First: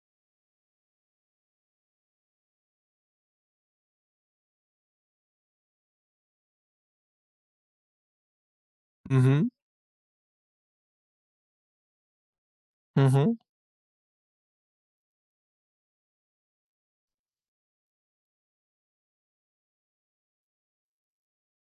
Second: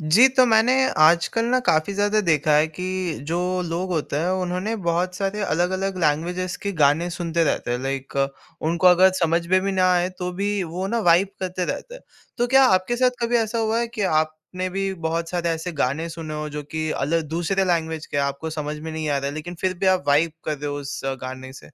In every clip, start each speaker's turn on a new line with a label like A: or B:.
A: जी, तो मैंने आजकल ना काफ़ी ज़्यादा देखा है कि जो लोग होते हैं उन्होंने बहुत सारे अलग-अलग लैंग्वेजेस के गाने सुनते रहते हैं। लाइक उनको अगर
B: हुँ,
A: समझ
B: हुँ।
A: में भी ना आए तो भी वो ना वाइब करते रहते हैं। तो क्या आपके
B: हुँ,
A: साथ कभी
B: हुँ।
A: ऐसा हुआ है कि आपने भी बहुत सारे ऐसे गाने सुने हो जो कि अलग दूसरे लैंग्वेज के हैं, आपको समझ में नहीं आ रहा है लेकिन फिर भी आप वाइब कर रहे हो उस गाने से?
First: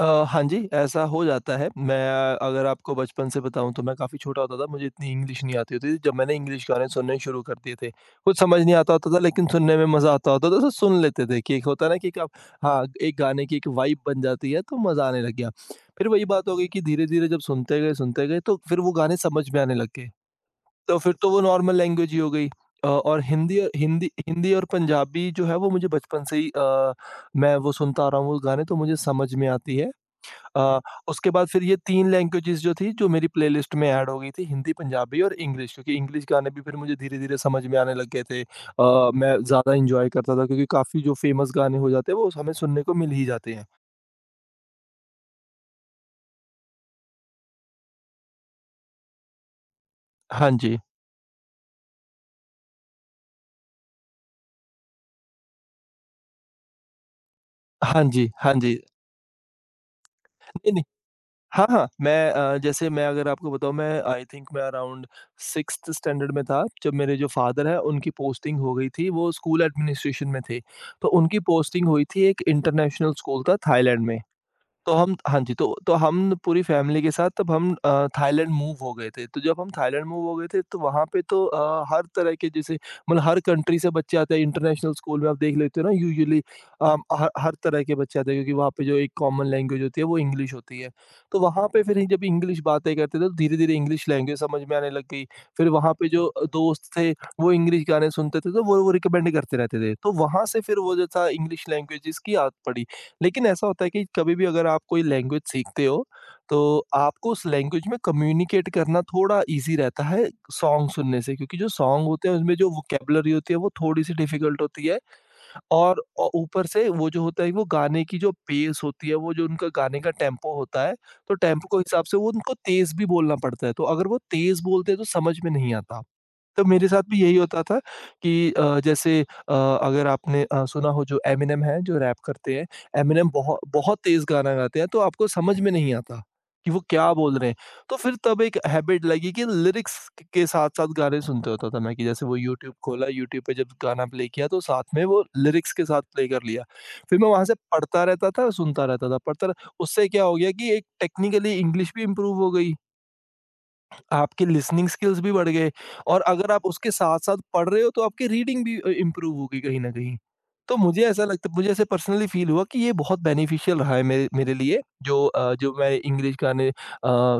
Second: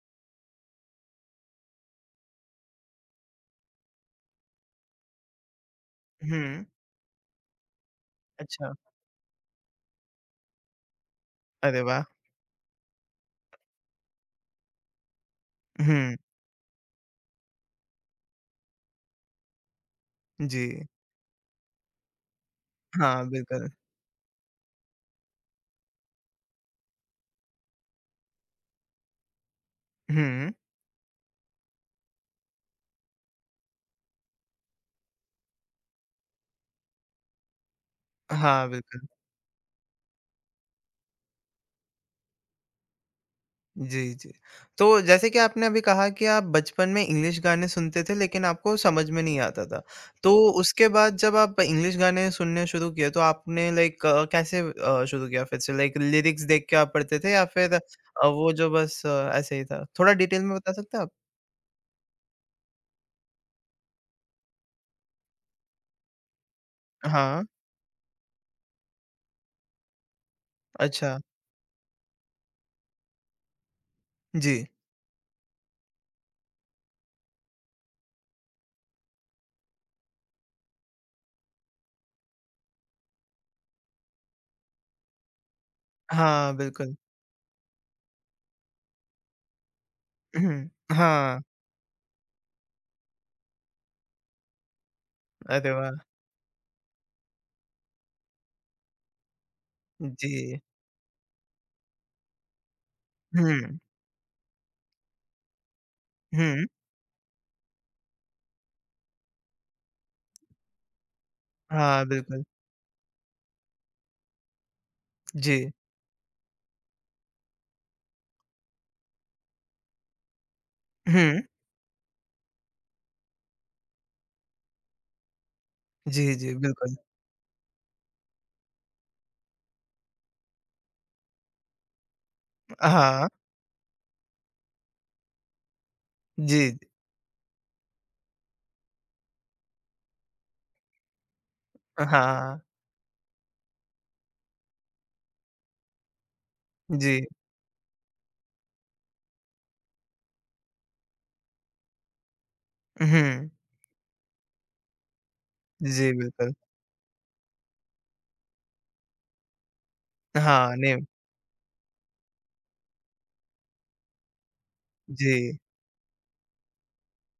B: हाँ जी, ऐसा हो जाता है। मैं अगर आपको बचपन से बताऊँ तो मैं काफ़ी छोटा होता था, मुझे इतनी इंग्लिश नहीं आती होती थी। जब मैंने
A: हुँ,
B: इंग्लिश गाने सुनने शुरू कर दिए थे, कुछ समझ
A: अच्छा।
B: नहीं आता होता था लेकिन सुनने में मज़ा आता होता था तो सुन लेते थे कि एक
A: अरे
B: होता है ना
A: वाह!
B: कि एक आप हाँ, एक गाने की एक वाइब बन जाती है तो मज़ा आने लग गया। फिर
A: हुँ,
B: वही बात हो गई कि धीरे-धीरे जब सुनते गए तो फिर वो गाने समझ में आने लग गए।
A: जी।
B: तो फिर तो वो नॉर्मल लैंग्वेज ही हो गई। और
A: हाँ,
B: हिंदी
A: बिल्कुल।
B: हिंदी हिंदी और पंजाबी जो है वो मुझे बचपन से ही मैं वो सुनता आ रहा हूँ वो गाने तो मुझे समझ में आती है।
A: हुँ,
B: अ, उसके बाद फिर ये 3 लैंग्वेजेज़ जो थी जो मेरी प्लेलिस्ट में ऐड हो गई थी हिंदी, पंजाबी और इंग्लिश क्योंकि इंग्लिश गाने भी फिर मुझे धीरे-धीरे समझ में आने लग गए थे।
A: हाँ, बिल्कुल।
B: मैं ज़्यादा एन्जॉय करता था क्योंकि काफ़ी जो फेमस गाने हो जाते हैं वो हमें सुनने को मिल ही जाते हैं।
A: जी, जी। तो जैसे कि आपने अभी कहा कि आप बचपन में इंग्लिश गाने सुनते थे लेकिन आपको समझ में नहीं आता था। तो
B: हाँ जी।
A: उसके बाद जब आप इंग्लिश गाने सुनने शुरू किए तो आपने लाइक कैसे शुरू किया फिर से लाइक लिरिक्स देख के आप पढ़ते थे या फिर
B: हाँ जी,
A: वो
B: हाँ
A: जो
B: जी।
A: बस ऐसे ही था? थोड़ा डिटेल में बता
B: नहीं, नहीं।
A: सकते हैं आप?
B: हाँ, हाँ। मैं जैसे मैं अगर आपको बताऊँ मैं आई थिंक मैं अराउंड 6th स्टैंडर्ड में था जब मेरे जो
A: हाँ,
B: फ़ादर हैं उनकी पोस्टिंग हो गई थी, वो स्कूल एडमिनिस्ट्रेशन में थे। तो
A: अच्छा।
B: उनकी पोस्टिंग हुई थी एक इंटरनेशनल स्कूल था थाईलैंड में।
A: जी।
B: तो हम हाँ जी, तो हम पूरी फ़ैमिली के साथ तब हम थाईलैंड मूव हो गए थे। तो जब हम थाईलैंड मूव हो गए थे तो वहाँ पे तो हर तरह के जैसे मतलब हर कंट्री से बच्चे आते हैं। इंटरनेशनल स्कूल में आप देख लेते हो ना यूजुअली
A: हाँ, बिल्कुल।
B: हर हर तरह के बच्चे आते हैं क्योंकि वहाँ पे जो एक कॉमन लैंग्वेज होती है वो इंग्लिश
A: हुँ,
B: होती है। तो
A: हाँ।
B: वहाँ पे फिर जब इंग्लिश बातें करते थे तो धीरे-धीरे इंग्लिश लैंग्वेज समझ में आने लग गई। फिर
A: अरे
B: वहाँ
A: वाह!
B: पे जो दोस्त थे वो इंग्लिश गाने सुनते थे तो वो रिकमेंड करते रहते थे। तो वहाँ
A: जी।
B: से फिर वो जो था इंग्लिश लैंग्वेजेज़ की आदत पड़ी। लेकिन ऐसा
A: हुँ,
B: होता है कि कभी भी अगर आप कोई लैंग्वेज सीखते हो,
A: हुँ।
B: तो आपको उस लैंग्वेज में कम्युनिकेट करना थोड़ा ईज़ी रहता है सॉन्ग सुनने से क्योंकि जो
A: हाँ,
B: सॉन्ग होते हैं
A: बिल्कुल।
B: उसमें जो वोकैबुलरी होती है वो थोड़ी-सी डिफ़िकल्ट होती है
A: जी।
B: और औ ऊपर से वो जो होता है वो गाने की जो पेस होती है, वो जो उनका गाने का टेम्पो होता है,
A: हुँ।
B: तो टेम्पो के हिसाब से वो उनको तेज़ भी बोलना पड़ता है, तो अगर वो तेज़ बोलते हैं तो समझ में नहीं आता।
A: जी, जी,
B: तो मेरे
A: बिल्कुल।
B: साथ भी यही होता था कि जैसे अगर आपने सुना हो जो एमिनेम है, जो रैप करते हैं,
A: हाँ।
B: एमिनेम बहुत बहुत तेज़ गाना गाते हैं, तो आपको समझ में नहीं आता
A: जी।
B: कि वो क्या बोल रहे हैं। तो फिर तब एक हैबिट लगी कि लिरिक्स क के साथ-साथ गाने सुनते होता था मैं कि जैसे वो
A: हाँ,
B: यूट्यूब खोला, यूट्यूब पे जब गाना प्ले किया तो साथ में वो लिरिक्स के साथ प्ले कर लिया।
A: जी।
B: फिर मैं वहाँ से पढ़ता रहता था, सुनता रहता था, पढ़ता रह उससे क्या हो गया कि एक टेक्निकली इंग्लिश भी इम्प्रूव हो गई।
A: हुँ,
B: आपके लिसनिंग स्किल्स भी बढ़ गए
A: जी,
B: और
A: बिल्कुल।
B: अगर आप उसके साथ-साथ पढ़ रहे हो तो आपकी रीडिंग भी इम्प्रूव हो गई कहीं न कहीं।
A: हाँ,
B: तो
A: नहीं
B: मुझे ऐसा लगता मुझे ऐसे पर्सनली फ़ील हुआ कि ये बहुत बेनिफिशियल रहा है मेरे मेरे लिए जो
A: जी,
B: जो मैं इंग्लिश गाने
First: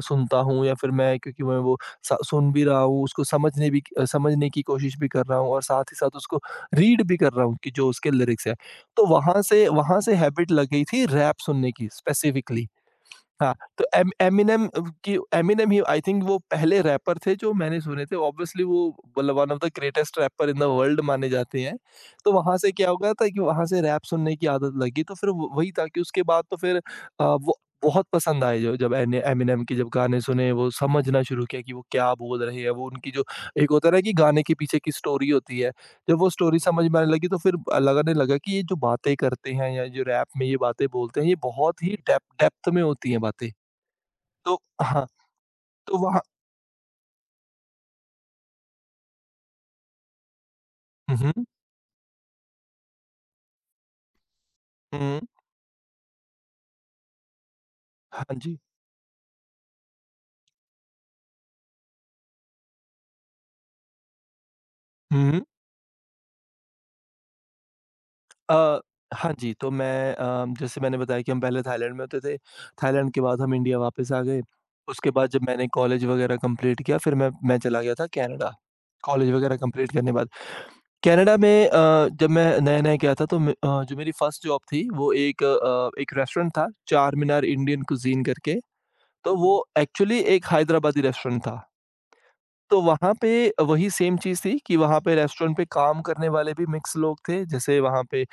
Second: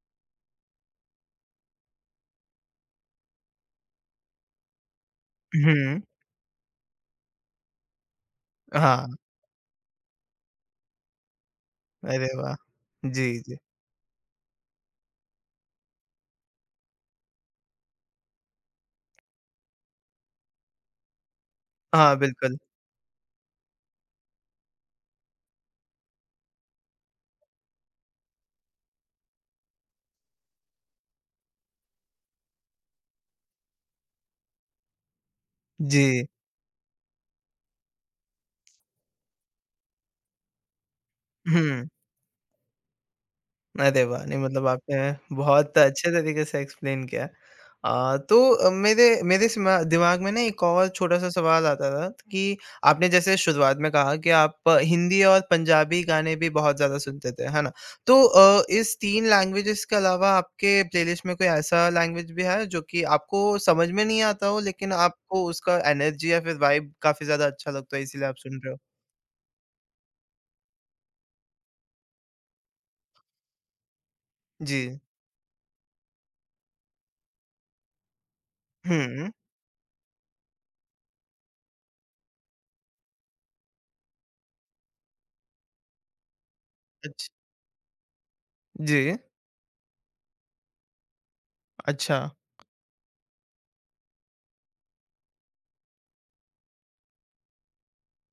B: सुनता हूँ या फिर मैं क्योंकि मैं वो स सुन भी रहा हूँ, उसको समझने की कोशिश भी कर रहा हूँ और साथ ही
A: हुँ,
B: साथ उसको रीड भी कर रहा हूँ कि जो उसके लिरिक्स हैं।
A: हाँ,
B: तो वहाँ से हैबिट लग गई थी रैप सुनने की
A: अरे वाह!
B: स्पेसिफिकली।
A: जी,
B: हाँ,
A: जी।
B: तो एम एमिनेम अ, की एमिनेम ही आई थिंक वो पहले रैपर थे जो मैंने सुने थे। ऑब्वियसली वो मतलब one of the greatest rapper in the world माने जाते हैं।
A: हाँ,
B: तो वहाँ
A: बिल्कुल,
B: से क्या हो गया था कि वहाँ से रैप सुनने की आदत लगी। तो फिर व वही था कि उसके बाद तो फिर वो बहुत पसंद आए जो जब एने एमिनेम के जब गाने सुने, वो समझना शुरू किया कि वो क्या बोल रहे हैं। वो उनकी जो एक होता है ना कि गाने के पीछे की स्टोरी होती है। जब
A: जी,
B: वो स्टोरी समझ में आने लगी तो फिर लगने लगा कि ये जो बातें करते हैं या जो रैप में ये बातें बोलते हैं ये बहुत
A: हुँ।
B: ही डेप्थ डेप्थ में होती हैं बातें।
A: अरे वाह! नहीं
B: तो
A: मतलब
B: हाँ,
A: आपने बहुत
B: तो
A: अच्छे
B: वहाँ
A: तरीके से एक्सप्लेन किया। तो मेरे मेरे सिमा दिमाग में ना एक और छोटा-सा
B: हुँ,
A: सवाल आता था कि आपने जैसे शुरुआत में कहा कि आप
B: हुँ,
A: हिंदी और पंजाबी गाने भी बहुत ज़्यादा सुनते थे, है ना? तो
B: हाँ जी।
A: इस 3 लैंग्वेजेज़ के अलावा आपके प्लेलिस्ट में कोई ऐसा लैंग्वेज भी है जो कि आपको समझ में नहीं आता हो लेकिन
B: हुँ,
A: आपको उसका एनर्जी या फिर वाइब काफ़ी ज़्यादा अच्छा लगता है इसीलिए आप सुन रहे हो?
B: अ, हाँ जी, तो मैं जैसे मैंने बताया कि हम पहले थाईलैंड में होते थे, थाईलैंड के बाद हम इंडिया वापस आ गए।
A: जी।
B: उसके बाद जब मैंने कॉलेज वगैरह कंप्लीट किया फिर मैं चला गया था कनाडा,
A: हुँ।
B: कॉलेज वगैरह कंप्लीट करने बाद। कनाडा में जब मैं नया-नया गया था तो मैं जो मेरी फर्स्ट जॉब थी वो एक रेस्टोरेंट था, चार
A: अच्छ
B: मीनार इंडियन कुज़ीन करके।
A: जी।
B: तो वो एक्चुअली एक हैदराबादी रेस्टोरेंट था।
A: अच्छा।
B: तो वहाँ पे वही सेम चीज़ थी कि वहाँ पे रेस्टोरेंट पे काम करने वाले भी मिक्स लोग थे, जैसे वहाँ पे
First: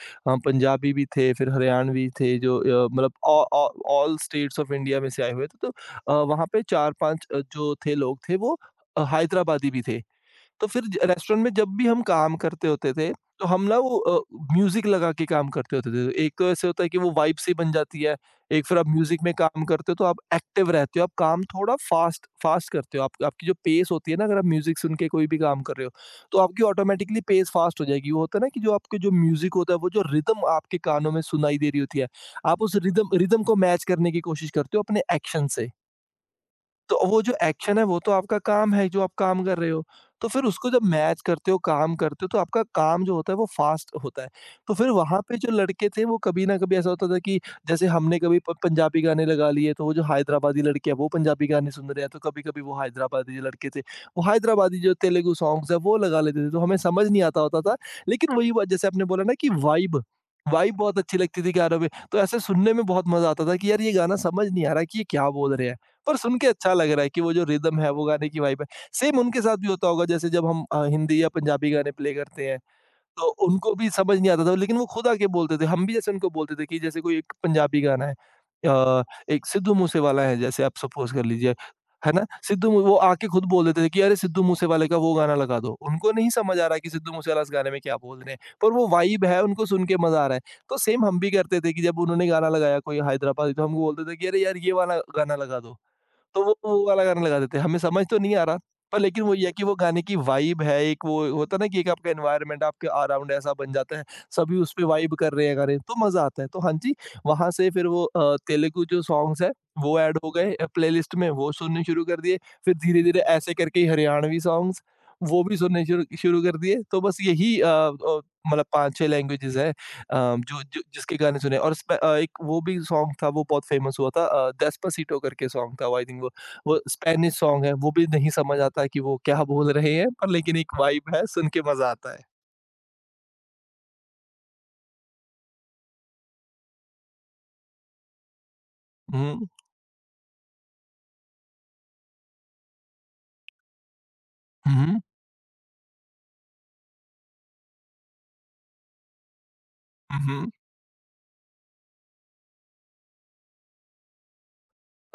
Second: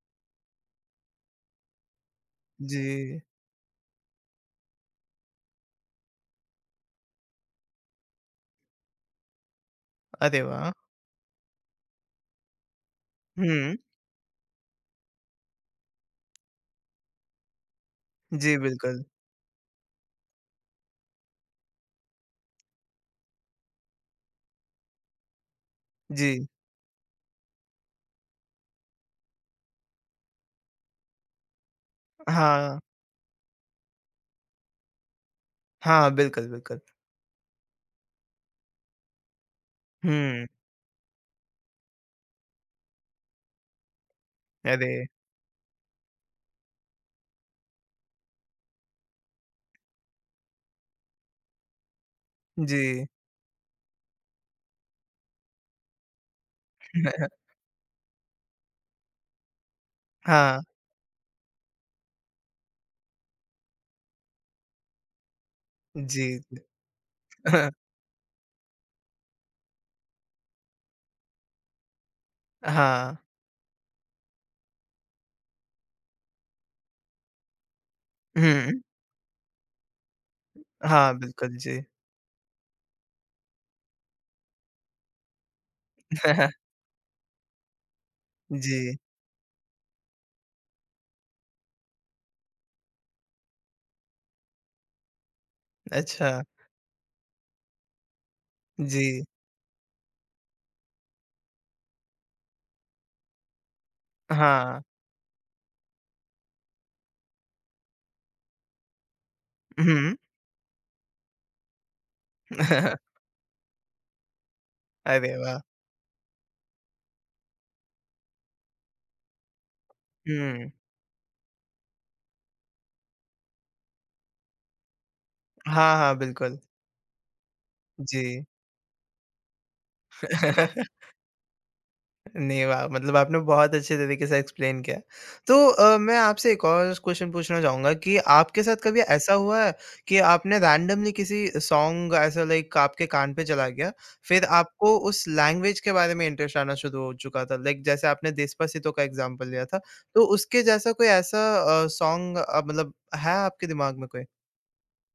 B: पंजाबी भी थे, फिर हरियाणवी थे जो
A: जी।
B: मतलब ऑ ऑ ऑल स्टेट्स ऑफ इंडिया में से आए हुए थे। तो वहाँ पे 4-5 जो थे लोग थे वो हैदराबादी भी थे।
A: अरे
B: तो
A: वाह!
B: फिर ज रेस्टोरेंट में जब भी हम काम करते होते थे, तो हम
A: हुँ।
B: ना वो म्यूज़िक लगा के काम करते होते थे। तो एक तो ऐसे होता है कि वो वाइब सी बन जाती है,
A: जी,
B: एक फिर आप
A: बिल्कुल।
B: म्यूज़िक में काम करते हो तो आप एक्टिव रहते हो, आप काम थोड़ा फ़ास्ट फ़ास्ट करते हो। आप आपकी जो पेस होती है ना अगर आप म्यूज़िक सुन के कोई भी काम कर रहे हो,
A: जी।
B: तो आपकी ऑटोमैटिकली पेस फ़ास्ट हो जाएगी। वो होता है ना कि जो आपके जो म्यूज़िक होता है, वो जो रिदम आपके कानों में सुनाई दे रही होती है, आप उस
A: हाँ।
B: रिदम रिदम को मैच करने की कोशिश करते हो अपने एक्शन से।
A: हाँ, बिल्कुल, बिल्कुल।
B: तो वो जो एक्शन है वो तो आपका काम है जो आप काम कर रहे हो। तो फिर
A: हुँ।
B: उसको जब मैच करते हो, काम करते हो तो आपका काम जो होता है वो फ़ास्ट होता है। तो फिर
A: अरे!
B: वहाँ पे जो लड़के थे वो कभी न कभी ऐसा होता था कि जैसे हमने कभी प पंजाबी गाने लगा लिए तो वो जो हैदराबादी लड़के हैं वो पंजाबी गाने सुन रहे हैं तो कभी-कभी वो
A: जी।
B: हैदराबादी जो लड़के थे, वो हैदराबादी जो तेलुगु सॉन्ग्स हैं वो लगा लेते थे तो हमें समझ नहीं आता होता था। लेकिन वही बात जैसे आपने बोला ना कि वाइब,
A: हाँ,
B: वाइब बहुत अच्छी लगती थी गानों में। तो ऐसे सुनने में बहुत मज़ा आता था कि यार ये गाना समझ नहीं आ रहा कि ये क्या बोल रहे हैं। पर
A: जी।
B: सुन के अच्छा लग रहा है कि वो जो रिदम है वो गाने की वाइब है। सेम उनके साथ भी होता होगा जैसे जब हम हिंदी या पंजाबी गाने प्ले करते हैं,
A: हाँ।
B: तो उनको भी समझ नहीं आता था लेकिन वो खुद आके बोलते थे। हम भी जैसे उनको बोलते थे कि जैसे कोई एक पंजाबी गाना है
A: हुँ।
B: अ, एक सिद्धू मूसेवाला है जैसे आप
A: हाँ,
B: सपोज़ कर लीजिए,
A: बिल्कुल, जी।
B: है ना? सिद्धू मू वो आके खुद बोल देते थे कि अरे सिद्धू मूसेवाले का वो गाना लगा दो। उनको नहीं समझ आ रहा कि सिद्धू मूसेवाला इस गाने में क्या बोल रहे हैं, पर वो
A: जी।
B: वाइब है उनको सुन के मज़ा आ रहा है। तो सेम हम भी करते थे कि जब उन्होंने गाना लगाया कोई हैदराबादी, तो हम बोलते थे कि अरे यार, ये वाला गाना लगा दो।
A: अच्छा।
B: तो वो वाला गाना लगा देते हैं। हमें समझ तो नहीं आ रहा, पर
A: जी।
B: लेकिन वो ये है कि वो गाने की वाइब है, एक वो होता है ना कि एक आपका एनवायरनमेंट आपके अराउंड ऐसा बन जाता है, सभी उस
A: हाँ।
B: पे वाइब कर रहे हैं गाने, तो मज़ा आता है। तो हाँ जी, वहाँ से फिर वो तेलुगु जो सॉन्ग्स हैं, वो
A: हुँ।
B: ऐड हो गए प्लेलिस्ट में, वो सुनने शुरू कर दिए। फिर धीरे-धीरे ऐसे करके ही हरियाणवी सॉन्ग्स,
A: अरे
B: वो भी
A: वाह!
B: सुनने शुरू शुरू कर दिए। तो बस यही मतलब 5-6 लैंग्वेजेज़ हैं, जो
A: हुँ।
B: जो जिसके गाने सुने। और एक वो भी सॉन्ग था, वो बहुत फेमस हुआ था, डेस्पासिटो करके सॉन्ग था
A: हाँ,
B: वो, आई
A: हाँ,
B: थिंक वो
A: बिल्कुल।
B: वो स्पेनिश सॉन्ग है। वो भी
A: जी।
B: नहीं समझ आता है कि वो क्या बोल रहे हैं, पर लेकिन एक वाइब है, सुन के मज़ा आता है।
A: नहीं, वाह! मतलब आपने बहुत अच्छे तरीके से एक्सप्लेन किया। तो मैं आपसे एक और क्वेश्चन पूछना चाहूँगा कि आपके साथ कभी ऐसा
B: हुँ।
A: हुआ है कि आपने रैंडमली किसी सॉन्ग ऐसा लाइक आपके कान पे चला गया, फिर
B: हुँ।
A: आपको
B: हुँ।
A: उस लैंग्वेज के बारे में इंटरेस्ट आना शुरू हो चुका था? लाइक जैसे आपने डेस्पासितो का एग्ज़ाम्पल लिया था, तो
B: हुँ।
A: उसके जैसा कोई ऐसा सॉन्ग मतलब है आपके दिमाग में कोई?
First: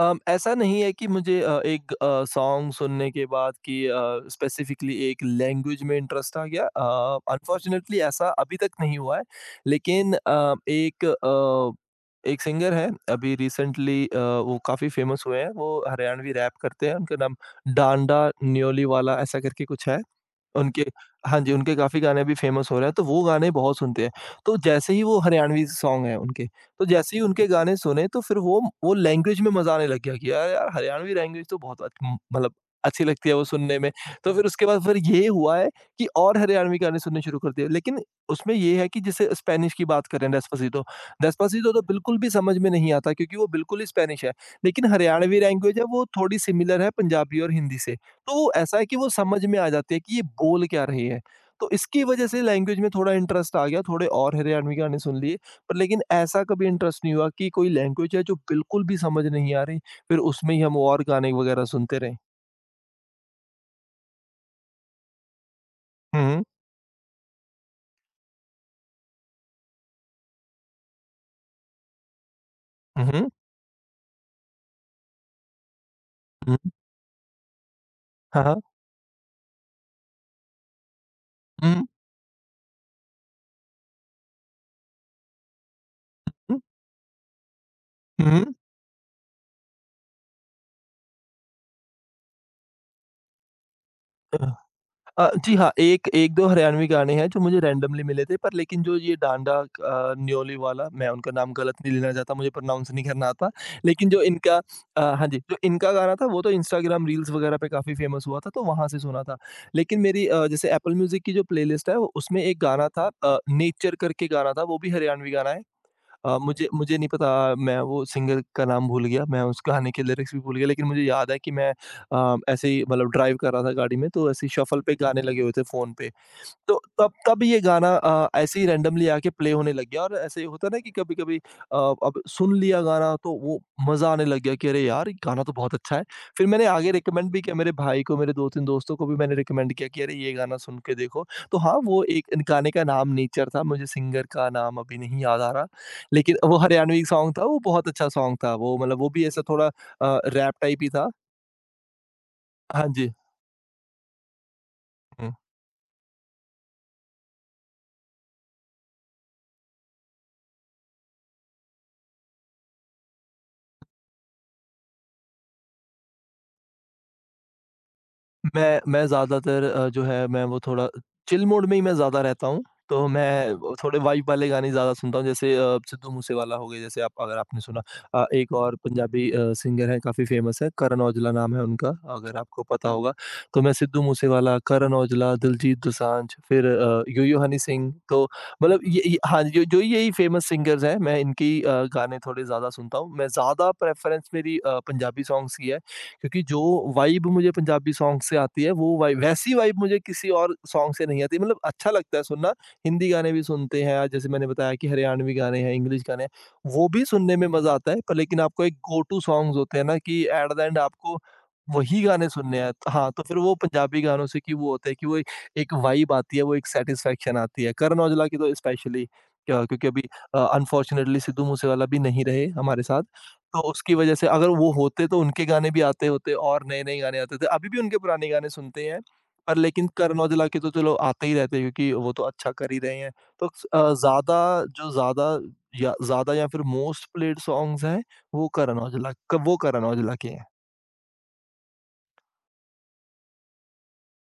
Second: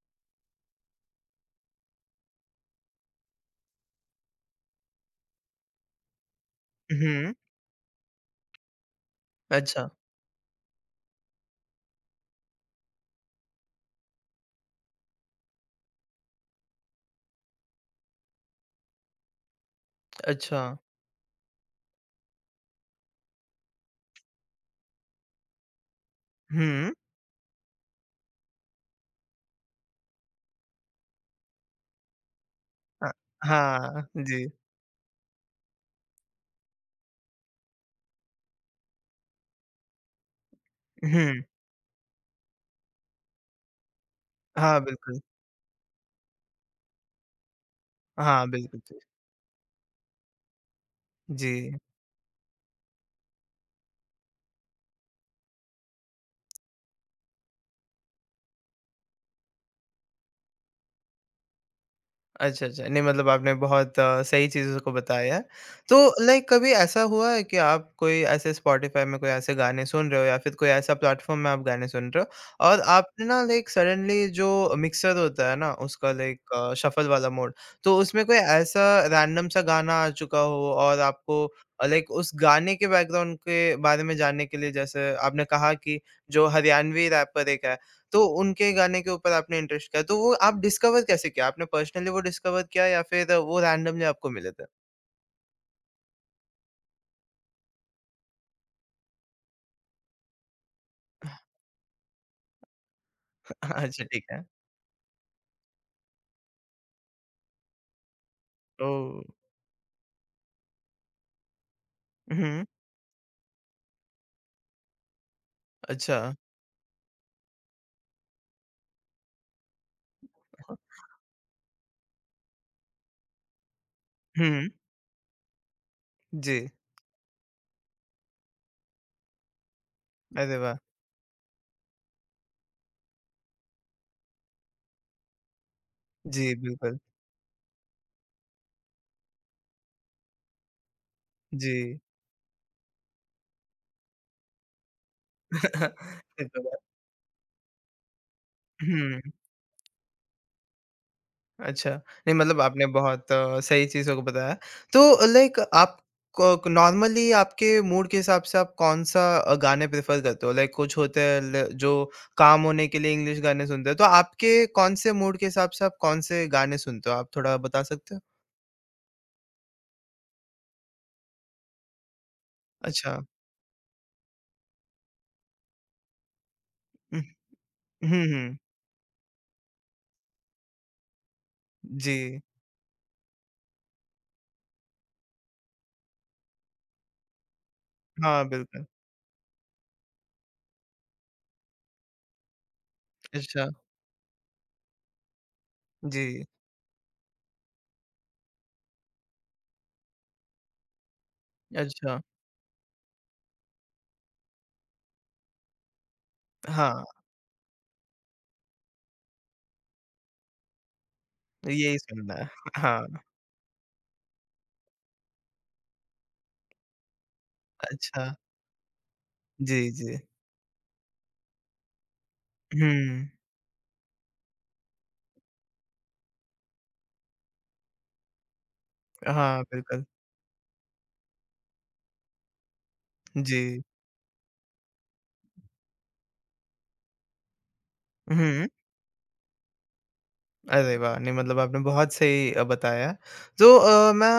B: ऐसा नहीं है कि मुझे एक सॉन्ग सुनने के बाद कि स्पेसिफिकली एक लैंग्वेज में इंटरेस्ट आ गया।
A: हुँ,
B: अनफॉर्चुनेटली ऐसा अभी तक नहीं हुआ है।
A: अच्छा,
B: लेकिन एक सिंगर है, अभी रिसेंटली वो काफ़ी फेमस हुए हैं। वो हरियाणवी रैप करते हैं। उनका नाम डांडा न्योलीवाला ऐसा करके कुछ है।
A: अच्छा।
B: उनके हाँ जी, उनके काफ़ी गाने अभी फेमस हो रहे हैं, तो वो गाने बहुत सुनते हैं। तो जैसे ही वो हरियाणवी सॉन्ग हैं उनके, तो
A: हुँ,
B: जैसे ही उनके गाने सुने, तो फिर वो लैंग्वेज में मज़ा आने लग गया कि यार यार, हरियाणवी लैंग्वेज तो बहुत मतलब अच्छी
A: अ,
B: लगती है वो सुनने में।
A: हाँ,
B: तो फिर
A: जी।
B: उसके बाद फिर ये हुआ है कि और हरियाणवी गाने सुनने शुरू कर दिए। लेकिन उसमें ये है कि जैसे स्पेनिश की बात करें, डेस्पासितो,
A: हुँ,
B: डेस्पासितो तो बिल्कुल भी समझ में नहीं आता, क्योंकि वो बिल्कुल ही स्पेनिश है।
A: हाँ,
B: लेकिन
A: बिल्कुल।
B: हरियाणवी लैंग्वेज है, वो थोड़ी सिमिलर है पंजाबी और हिंदी से। तो
A: हाँ,
B: वो ऐसा
A: बिल्कुल,
B: है कि
A: जी।
B: वो समझ में आ जाती है कि ये बोल क्या रहे हैं।
A: जी।
B: तो इसकी वजह से लैंग्वेज में थोड़ा इंटरेस्ट आ गया, थोड़े और हरियाणवी गाने सुन लिए। पर लेकिन ऐसा कभी इंटरेस्ट नहीं हुआ कि कोई लैंग्वेज है जो बिल्कुल भी समझ नहीं आ रही, फिर उसमें ही हम और गाने वगैरह सुनते रहें?
A: अच्छा, अच्छा। नहीं मतलब आपने बहुत सही चीज़ों को बताया है। तो
B: हुँ, हुँ।
A: लाइक कभी ऐसा हुआ है कि आप कोई ऐसे स्पॉटिफ़ाई में कोई ऐसे गाने सुन रहे हो या फिर कोई ऐसा प्लेटफ़ॉर्म में आप गाने सुन रहे हो और
B: हुँ,
A: आपने
B: हुँ।
A: ना लाइक सडनली जो मिक्सर होता है ना उसका लाइक
B: हुँ,
A: शफल वाला मोड तो उसमें कोई
B: हाँ, हाँ।
A: ऐसा रैंडम सा गाना आ चुका हो और आपको
B: हुँ,
A: लाइक उस गाने के बैकग्राउंड के बारे में जानने के लिए जैसे आपने कहा कि जो
B: हुँ।
A: हरियाणवी रैपर एक है तो
B: हुँ,
A: उनके गाने के ऊपर आपने इंटरेस्ट किया, तो वो आप डिस्कवर कैसे किया? आपने पर्सनली वो डिस्कवर किया या फिर वो रैंडमली आपको मिले
B: हुँ।
A: थे?
B: जी हाँ, एक 1-2 हरियाणवी गाने हैं जो मुझे रैंडमली मिले थे, पर लेकिन जो ये डांडा न्योली वाला, मैं उनका नाम गलत नहीं लेना चाहता, मुझे प्रोनाउंस नहीं करना आता।
A: अच्छा
B: लेकिन
A: ठीक है।
B: हाँ जी, जो इनका गाना था वो तो इंस्टाग्राम रील्स वगैरह पे काफ़ी फेमस हुआ था, तो वहाँ से
A: ओह!
B: सुना था। लेकिन मेरी जैसे एप्पल म्यूज़िक की जो प्लेलिस्ट है, उसमें एक
A: हुँ,
B: गाना था, नेचर करके गाना था, वो भी हरियाणवी गाना है।
A: अच्छा।
B: मुझे मुझे नहीं पता, मैं वो सिंगर का नाम भूल गया, मैं उस गाने के लिरिक्स भी भूल गया। लेकिन मुझे याद है कि मैं ऐसे ही मतलब ड्राइव कर रहा था गाड़ी में, तो ऐसे ही
A: हुँ,
B: शफ़ल पे गाने लगे हुए थे फ़ोन पे।
A: जी।
B: तो तब तब ये गाना ऐसे ही रैंडमली आके प्ले होने लग गया। और ऐसे ही
A: अरे
B: होता है
A: वाह!
B: ना कि कभी-कभी अब सुन लिया गाना, तो वो मज़ा आने लग गया कि अरे यार! ये गाना तो बहुत अच्छा है। फिर
A: जी,
B: मैंने आगे
A: बिल्कुल।
B: रिकमेंड भी किया मेरे भाई को, मेरे 2-3 दोस्तों को भी मैंने रिकमेंड किया कि अरे, ये गाना सुन के देखो। तो हाँ,
A: जी।
B: वो एक गाने का नाम नेचर था, मुझे सिंगर का नाम अभी नहीं याद आ रहा। लेकिन
A: सही
B: वो
A: बोला।
B: हरियाणवी सॉन्ग था, वो बहुत अच्छा सॉन्ग था। वो मतलब वो
A: हुँ।
B: भी ऐसा थोड़ा रैप टाइप ही था।
A: अच्छा, नहीं मतलब आपने
B: हाँ जी।
A: बहुत सही चीज़ों को बताया।
B: हुँ।
A: तो लाइक आप क नॉर्मली आपके मूड के हिसाब से आप कौन-सा गाने प्रेफ़र करते हो? लाइक कुछ होते हैं ल जो काम होने के लिए इंग्लिश गाने सुनते हो, तो आपके कौन से मूड के हिसाब से आप कौन से गाने सुनते हो? आप थोड़ा बता सकते हो?
B: मैं ज़्यादातर जो है मैं वो थोड़ा चिल मोड में ही मैं ज़्यादा रहता हूँ। तो
A: अच्छा।
B: मैं वो थोड़े वाइब वाले गाने ज़्यादा सुनता हूँ, जैसे सिद्धू मूसेवाला हो गए, जैसे आप,
A: हुँ,
B: अगर आपने सुना,
A: हुँ,
B: एक
A: हुँ।
B: और पंजाबी सिंगर है, काफ़ी फ़ेमस है, करण औजला नाम है उनका,
A: जी।
B: अगर आपको पता हुँ। होगा। तो मैं सिद्धू मूसेवाला, करण औजला, दिलजीत दोसांझ, फिर यो-यो हनी सिंह, तो
A: हाँ,
B: मतलब
A: बिल्कुल।
B: ये हाँ, जो जो यही फ़ेमस सिंगर्स हैं, मैं इनकी गाने थोड़े ज़्यादा सुनता हूँ। मैं
A: अच्छा,
B: ज़्यादा प्रेफ़रेंस मेरी पंजाबी सॉन्ग्स की है। क्योंकि
A: जी।
B: जो वाइब मुझे पंजाबी सॉन्ग से आती है, वो वाइब, वैसी वाइब मुझे किसी और सॉन्ग से नहीं आती, मतलब अच्छा लगता
A: अच्छा,
B: है सुनना। हिंदी गाने भी सुनते हैं, जैसे मैंने बताया कि हरियाणवी गाने हैं, इंग्लिश गाने हैं, वो
A: हाँ,
B: भी सुनने में मज़ा आता है। पर लेकिन आपको एक गो टू सॉन्ग्स होते हैं ना कि एट द एंड आपको
A: यही
B: वही गाने
A: सुनना है।
B: सुनने हैं। तो
A: हाँ,
B: हाँ, तो फिर वो पंजाबी गानों से कि वो होता है कि वो एक वाइब आती है, वो एक सैटिस्फैक्शन आती है। करण
A: अच्छा।
B: औजला की तो स्पेशली क्योंकि
A: जी,
B: अभी
A: जी।
B: अनफॉर्चुनेटली सिद्धू मूसेवाला भी नहीं रहे हमारे साथ।
A: हुँ।
B: तो उसकी वजह से, अगर वो होते तो उनके गाने भी आते होते, और नए-नए गाने आते थे। अभी भी उनके पुराने गाने सुनते हैं, पर
A: हाँ,
B: लेकिन
A: बिल्कुल।
B: करण औजला के तो चलो आते ही रहते हैं, क्योंकि वो तो अच्छा कर ही रहे हैं। तो
A: जी।
B: ज़्यादा जो ज़्यादा, या ज़्यादा, या फिर मोस्ट प्लेयड सॉन्ग्स हैं,
A: हुँ।
B: वो करण औजला के हैं।
A: अरे वाह! नहीं मतलब आपने बहुत सही बताया। तो मैं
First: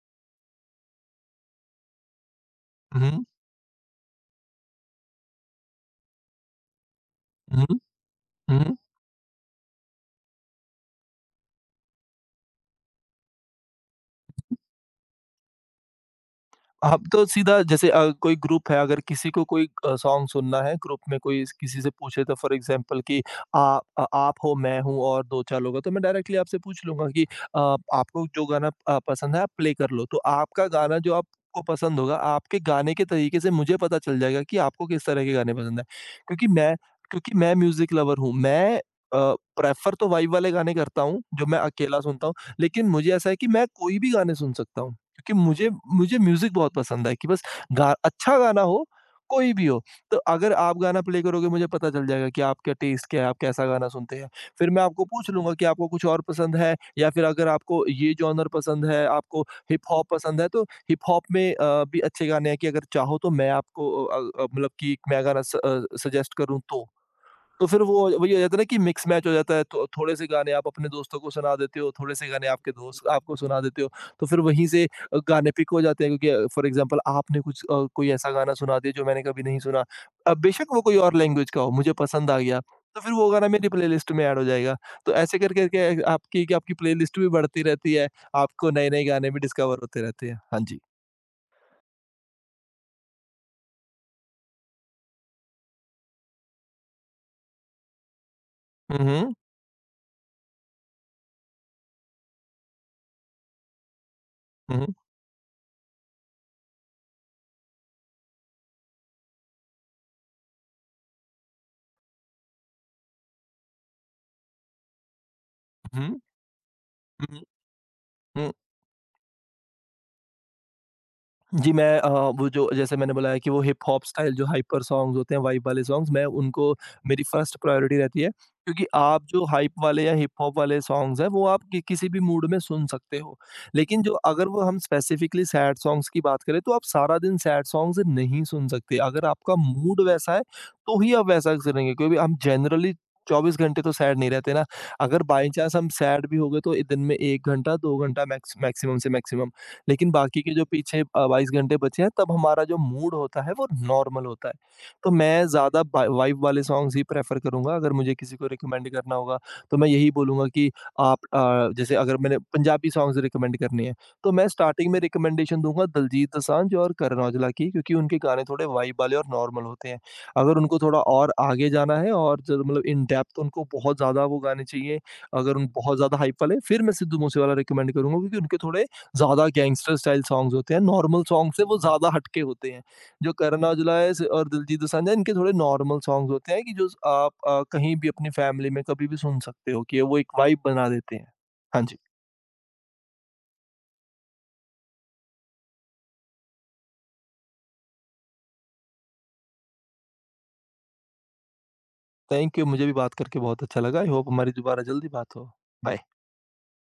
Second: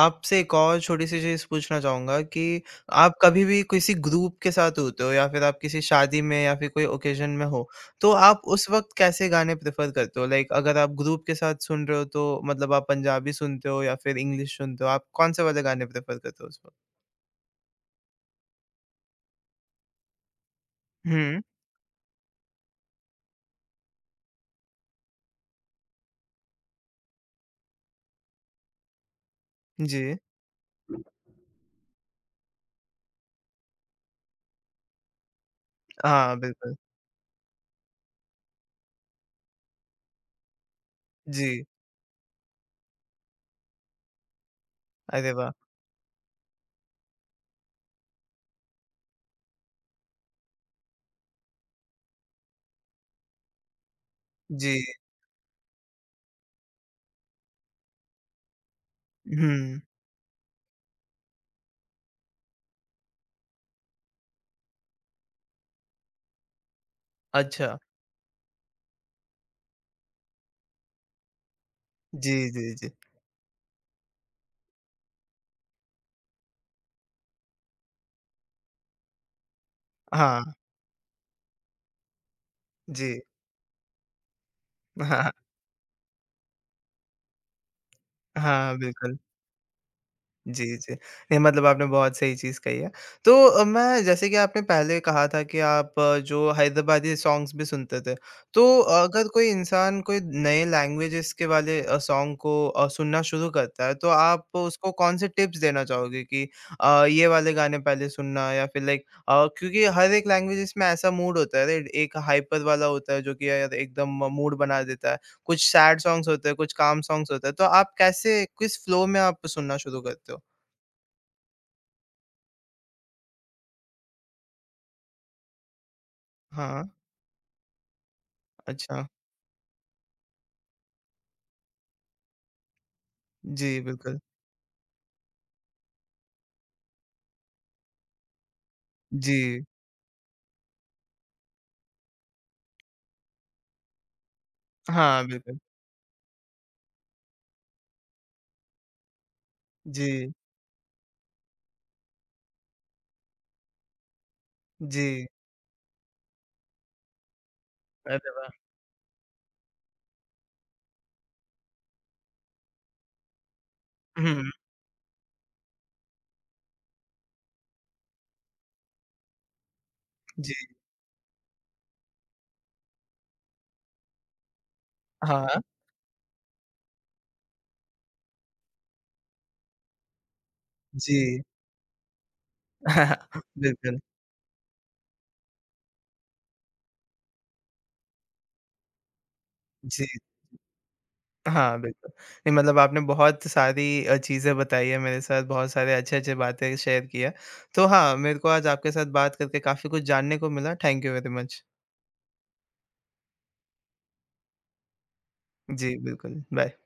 A: आपसे एक और छोटी-सी चीज़ पूछना चाहूँगा कि
B: हुँ,
A: आप कभी भी किसी ग्रुप के साथ होते हो या फिर आप किसी शादी में या फिर कोई ओकेज़न में हो,
B: हुँ,
A: तो आप उस
B: हुँ।
A: वक़्त कैसे गाने प्रेफ़र करते हो? लाइक अगर आप ग्रुप के साथ सुन रहे हो तो मतलब आप पंजाबी सुनते हो या फिर इंग्लिश सुनते हो? आप कौन-से वाले गाने प्रेफ़र करते हो उस वक़्त?
B: हम तो सीधा, जैसे कोई ग्रुप है, अगर किसी को कोई सॉन्ग सुनना है, ग्रुप में
A: हुँ,
B: कोई किसी से पूछे, तो फॉर एग्जांपल कि आ, आ- आप हो, मैं हूँ और दो चार लोग हैं, तो मैं डायरेक्टली आपसे पूछ लूंगा कि आपको जो गाना पसंद है आप प्ले कर
A: जी।
B: लो, तो आपका गाना, जो आपको पसंद होगा, आपके गाने के तरीके से मुझे पता चल जाएगा कि आपको किस तरह के गाने पसंद है।
A: हाँ,
B: क्योंकि
A: बिल्कुल।
B: मैं क्योंकि मैं म्यूजिक लवर हूँ, मैं प्रेफर तो वाइब वाले गाने करता हूँ, जो मैं
A: जी।
B: अकेला सुनता हूँ। लेकिन मुझे ऐसा है कि मैं कोई भी गाने सुन सकता हूँ,
A: अरे
B: क्योंकि
A: वाह!
B: मुझे मुझे म्यूज़िक बहुत पसंद है कि बस गा अच्छा गाना हो, कोई भी हो। तो अगर आप गाना प्ले करोगे, मुझे पता चल जाएगा कि आपका टेस्ट क्या है, आप कैसा गाना सुनते हैं। फिर
A: जी।
B: मैं आपको पूछ लूँगा कि आपको कुछ और पसंद है, या फिर अगर आपको ये जॉनर पसंद है, आपको
A: हुँ।
B: हिप हॉप पसंद है, तो हिप हॉप में भी अच्छे गाने हैं कि अगर चाहो तो मैं आपको मतलब कि एक मैं गाना सजेस्ट करूँ तो। तो
A: अच्छा।
B: फिर वो वही हो जाता है ना कि मिक्स मैच हो जाता है। तो थोड़े से गाने आप अपने दोस्तों को सुना देते हो, थोड़े से
A: जी,
B: गाने
A: जी,
B: आपके
A: जी।
B: दोस्त आपको सुना देते हो। तो फिर वहीं से गाने पिक हो जाते हैं, क्योंकि फॉर एग्ज़ाम्पल, आपने कुछ कोई ऐसा गाना सुना दिया जो मैंने कभी नहीं सुना। अब
A: हाँ,
B: बेशक वो कोई और लैंग्वेज का हो, मुझे पसंद आ गया, तो फिर
A: जी।
B: वो गाना मेरी प्लेलिस्ट में ऐड हो जाएगा। तो ऐसे
A: हाँ।
B: करके-करके आपकी प्लेलिस्ट भी बढ़ती रहती है, आपको
A: हाँ,
B: नए-नए
A: बिल्कुल।
B: गाने भी डिस्कवर होते रहते हैं। हाँ
A: जी,
B: जी।
A: जी। नहीं मतलब आपने बहुत सही चीज़ कही है। तो मैं जैसे कि आपने पहले कहा था कि आप जो हैदराबादी सॉन्ग्स भी सुनते थे। तो
B: हुँ,
A: अगर
B: हुँ।
A: कोई इंसान कोई नए लैंग्वेजेज़ के वाले सॉन्ग को सुनना शुरू करता है तो आप
B: हुँ,
A: उसको
B: हुँ।
A: कौन से टिप्स देना चाहोगे कि ये वाले गाने पहले सुनना या फिर लाइक क्योंकि हर एक लैंग्वेजेज़ में ऐसा मूड होता है, राइट? एक हाइपर वाला होता है जो कि यार एकदम मूड बना देता है। कुछ सैड
B: हुँ,
A: सॉन्ग्स होते हैं, कुछ काम सॉन्ग्स
B: हुँ,
A: होते हैं, तो आप कैसे
B: हुँ।
A: किस फ्लो में आप सुनना शुरू करते हो?
B: जी, मैं वो जो, जैसे मैंने बोला है कि वो हिप-हॉप स्टाइल, जो हाइपर सॉन्ग्स होते हैं, वाइब वाले सॉन्ग्स, मैं उनको
A: हाँ,
B: मेरी फर्स्ट प्रायोरिटी रहती है। क्योंकि
A: अच्छा।
B: आप, जो हाइप वाले या हिप-हॉप वाले सॉन्ग्स हैं, वो आप कि किसी भी मूड में सुन सकते हो।
A: जी,
B: लेकिन जो,
A: बिल्कुल।
B: अगर वो हम स्पेसिफिकली सैड सॉन्ग्स की बात करें, तो आप सारा दिन सैड सॉन्ग्स नहीं सुन सकते। अगर आपका
A: जी।
B: मूड वैसा है, तो ही आप वैसा सुनेंगे, क्योंकि हम जनरली 24 घंटे तो सैड नहीं रहते ना।
A: हाँ,
B: अगर बाय
A: बिल्कुल।
B: चांस हम सैड भी हो गए, तो ए दिन में 1 घंटा, 2 घंटा, मैक्सिमम से मैक्सिमम। लेकिन
A: जी,
B: बाकी के जो पीछे 22 घंटे बचे हैं, तब हमारा जो मूड होता है वो नॉर्मल होता है। तो
A: जी।
B: मैं ज़्यादा बा वाइब वाले सॉन्ग्स ही प्रेफ़र करूँगा। अगर मुझे
A: अरे
B: किसी को
A: वाह!
B: रिकमेंड करना होगा, तो मैं यही बोलूँगा कि आप, जैसे अगर मैंने पंजाबी सॉन्ग्स रिकमेंड करने हैं, तो
A: हुँ,
B: मैं स्टार्टिंग में रिकमेंडेशन दूँगा दलजीत दोसांझ और करण औजला की, क्योंकि उनके गाने थोड़े वाइब वाले और नॉर्मल होते हैं।
A: जी।
B: अगर उनको थोड़ा और आगे जाना है और ज मतलब इन डेप्थ, तो उनको बहुत ज़्यादा वो गाने चाहिए,
A: हाँ,
B: अगर उन बहुत ज़्यादा हाइप वाले, फिर मैं सिद्धू मूसेवाला रिकमेंड करूँगा, क्योंकि उनके थोड़े ज़्यादा गैंगस्टर स्टाइल सॉन्ग्स होते हैं, नॉर्मल
A: जी।
B: सॉन्ग से वो ज़्यादा हटके होते हैं। जो करण औजला
A: बिल्कुल,
B: है स और दिलजीत दोसांझ है, इनके थोड़े नॉर्मल सॉन्ग्स होते हैं कि जो स आप कहीं भी अपनी फैमिली में कभी भी सुन सकते हो कि
A: जी।
B: वो एक वाइब बना देते हैं।
A: हाँ,
B: हाँ जी,
A: बिल्कुल। नहीं मतलब आपने बहुत सारी चीज़ें बताई हैं मेरे साथ, बहुत सारे अच्छे-अच्छे बातें शेयर की हैं। तो हाँ, मेरे को आज आपके साथ बात करके काफ़ी कुछ जानने को मिला। Thank you very much.
B: Thank you, मुझे भी बात करके बहुत अच्छा लगा। आई होप हमारी दोबारा जल्दी बात हो।
A: जी,
B: बाय।
A: बिल्कुल। बाय।